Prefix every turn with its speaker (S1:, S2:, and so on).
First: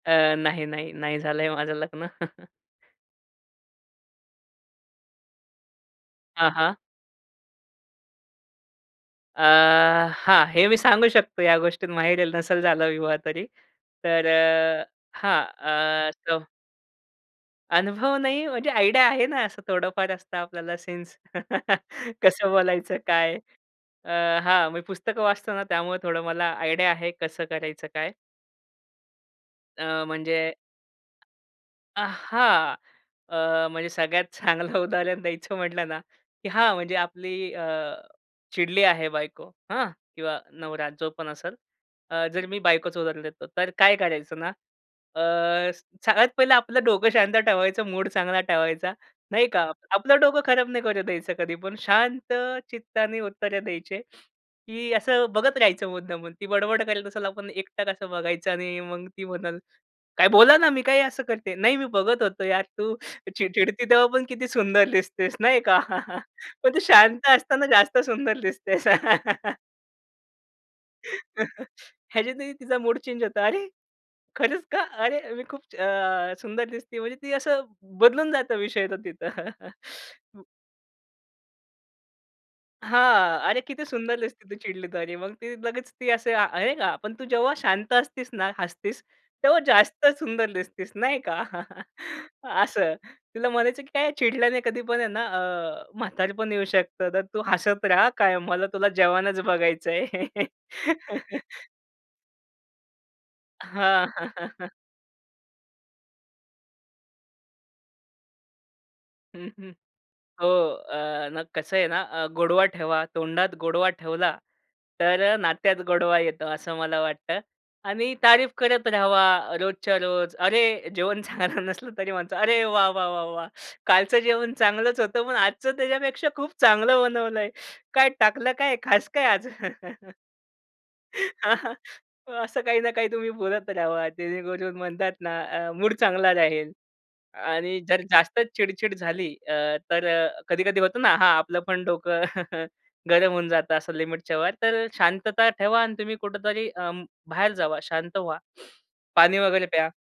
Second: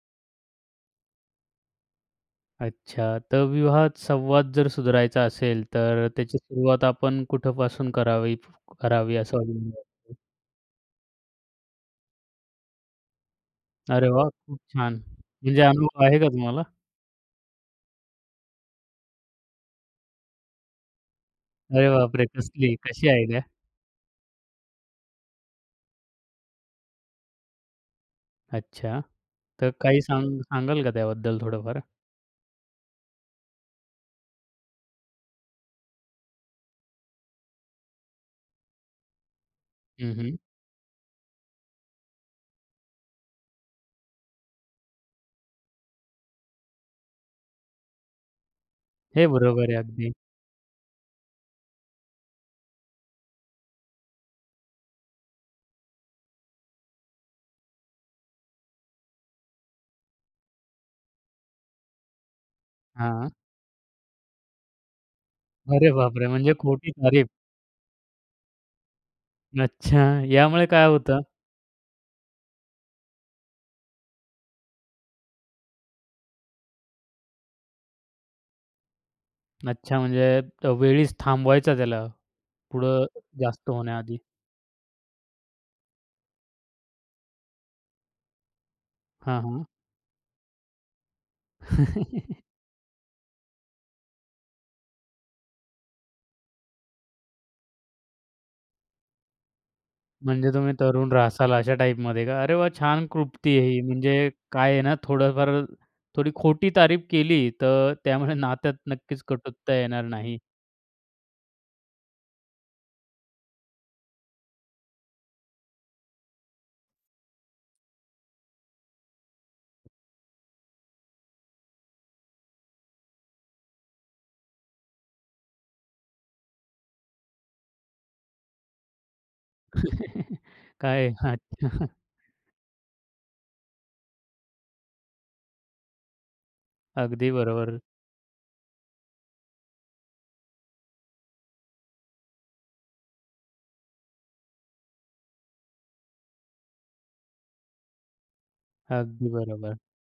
S1: अ, नाही, नाही, नाही, झालंय माझं लग्न.
S2: अच्छा, तर विवाहात संवाद जर सुधारचा असेल, तर अ, त्याची
S1: हां, हां.
S2: सुरुवात आपण कुठपासून करावी करावी असं
S1: अ,
S2: तुम्हाला वाटतं?
S1: हां, हे मी सांगू शकतो, या गोष्टीत माहिर आहे, नसल झालं विवाह तरी.
S2: अरे
S1: तर
S2: वाह! खूप
S1: अ,
S2: छान,
S1: हां,
S2: म्हणजे अनुभव
S1: अ
S2: आहे का
S1: [unintelligible]
S2: तुम्हाला?
S1: अनुभव नाही, म्हणजे आयडिया आहे ना, असं थोडंफार असतं आपल्याला सेन्स.
S2: अरे बापरे!
S1: कसं
S2: कसली,
S1: बोलायचं
S2: कशी
S1: काय?
S2: आयडिया?
S1: अ, हां. मी पुस्तकं वाचतो ना त्यामुळे थोडं मला आयडिया आहे कसं करायचं, काय?
S2: अच्छा. तर काही
S1: अ, म्हणजे
S2: सांग सांगाल का त्याबद्दल थोडंफार?
S1: अ, हां. अ, म्हणजे सगळ्यात चांगलं उदाहरण द्यायचं म्हटलं ना की हां, म्हणजे आपली अ चिडली आहे बायको हं
S2: हं, हं.
S1: किंवा नवरा जो पण असेल. अ, जर मी बायकोच उदाहरण देतो तर काय करायचं ना? अ, सगळ्यात पहिलं आपलं डोकं शांत ठेवायचं मूड चांगला ठेवायचा
S2: हे
S1: नाही का.
S2: बरोबर आहे अगदी.
S1: आपलं डोकं खराब नाही करुन द्यायचं कधी पण, शांत चित्ताने उत्तरं द्यायचे. की असं बघत राहायचं मुद्दामून ती बडबड करेल असेल आपण एकटक असं बघायचं आणि मग ती म्हणलं, "काय बोला ना, मी काय असं करते?" "नाही, मी बघत होतो यार तू
S2: हां.
S1: चिड चिडती तेव्हापण किती सुंदर दिसतेस," नाही का.
S2: अरे बापरे! म्हणजे
S1: पण तू
S2: खोटी तारीफ.
S1: शांत असताना जास्त सुंदर दिसतेस.
S2: अच्छा. यामुळे काय होतं?
S1: ह्याच्यातही तिचा मूड चेंज होता. "अरे खरंच का? अरे मी खूप छा अ, सुंदर दिसते." म्हणजे ती असं बदलून जातं विषय तो तिथं.
S2: अच्छा, म्हणजे
S1: हं.
S2: त वेळीच थांबवायचं त्याला पुढं
S1: "हां, अरे
S2: जास्त
S1: किती
S2: होण्याआधी.
S1: सुंदर दिसते तू चिडली तरी," मग ती लगेच ती असे, नाही का. पण तू जेव्हा शांत असतीस ना, हसतीस
S2: हां,
S1: तेव्हा
S2: हां.
S1: जास्त सुंदर दिसतीस नाही का. असं. तुला म्हणायचं की "काय चिडल्याने कधी पण अ, आहे ना, अ, म्हातारपण येऊ शकतं, तर तू हसत रहा कायम मला तुला जवानच बघायचंय."
S2: म्हणजे तुम्ही तरुण राहशाल अशा टाइपमध्ये का? अरे वाह! छान क्लृप्ती आहे ही.
S1: हां.
S2: म्हणजे काय आहे ना थोडंफार थोडी खोटी तारीफ केली तर त्यामुळे नात्यात नक्कीच
S1: हं, हं.
S2: कटुता येणार नाही.
S1: हो. अ, मग कसं आहे ना, अ, गोडवा ठेवा. तोंडात गोडवा ठेवला, तर अ, नात्यात गोडवा येतो असं मला वाटतं आणि तारीफ करत रहावा रोजच्या रोज. अरे, जेवण चांगलं नसलं तरी म्हणतो, "अरे, वाह, वाह, वाह, वाह! कालचं जेवण चांगलंच होतं, पण आजचं त्याच्यापेक्षा खूप चांगलं बनवलंय, काय टाकलं काय खास काय आज?"
S2: काय आहे? अच्छा.
S1: अ, असं काही ना काही तुम्ही बोलत रहावा जेणेकरून म्हणतात ना, अ, मूड चांगला राहील
S2: अगदी
S1: आणि
S2: बरोबर.
S1: जर जास्त चिड-चिड झाली अ, तर अ, कधी-कधी होतं ना हां, आपलं पण डोकं गरम होऊन जातं असं लिमिटच्यावर, तर शांतता ठेवा आणि तुम्ही कुठेतरी अं, बाहेर जावा शांत व्हा.
S2: अगदी
S1: पाणी वगैरे
S2: बरोबर.
S1: प्या.